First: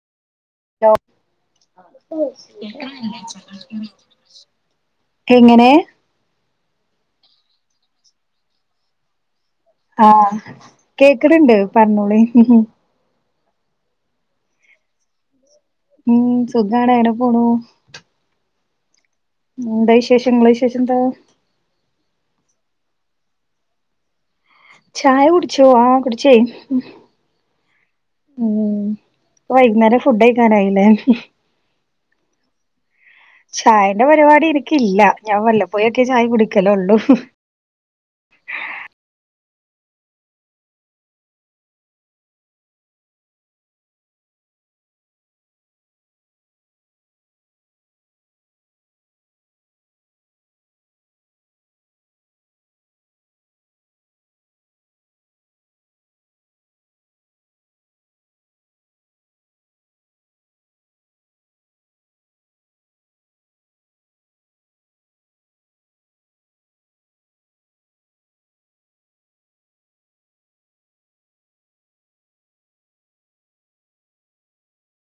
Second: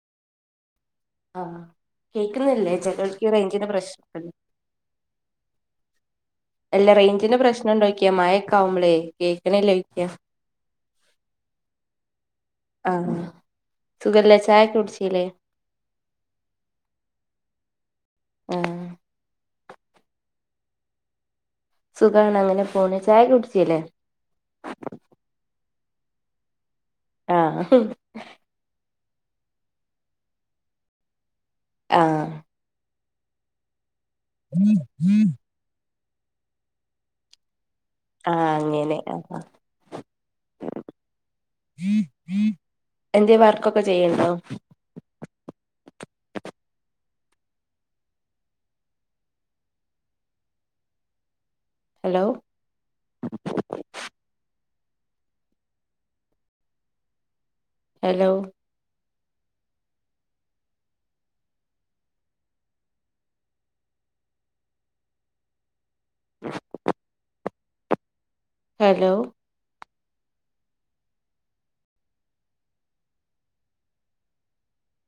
Hello ആഹ് കേക്കുന്നില്ലേ ചെലോൽക്ക് റേഞ്ചിന്റെ പ്രശ്നം [inaudible] എങ്ങനെ അല്ല റേഞ്ചിന്റെ പ്രശ്നംണ്ടോക്കിയ മഴ ഒക്കെ ആവുമ്പളേ കേൾക്കണില്ലേ ആഹ് കേക്കണ്ണ്ട് പറഞ്ഞോളി ആഹ്, സുഖല്ലേ ചായക്കെ കുടിച്ചില്ലേ? ഉം സുഖാണ് എവിടെ പോണു. ആഹ് എന്താ വിശേഷം, ങ്ങള വിശേഷം എന്താ? സുഖാണ് അങ്ങനെ പോണ് ചായൊക്കെ കുടിച്ചില്ലേ? ചായ കുടിച്ചോ ആഹ കുടിച്ചേയിന്ന് ആ ഹും ഉം വൈകുന്നേരം ഫുഡ് കഴിക്കാനായില്ലേ ആഹ്. ചായന്റെ പരിപാടി ഇനിക്കില്ല ഞാൻ വല്ലപ്പോയൊക്കെ ചായ കുടിക്കലലൊള്ളൂ. ആഹ്, അങ്ങനെ, ആഹ്. എന്തേ വർക്കൊക്കെ ചെയ്യിണ്ടോ? ഹലോ ഹലോ ആഹ്. ഹലോ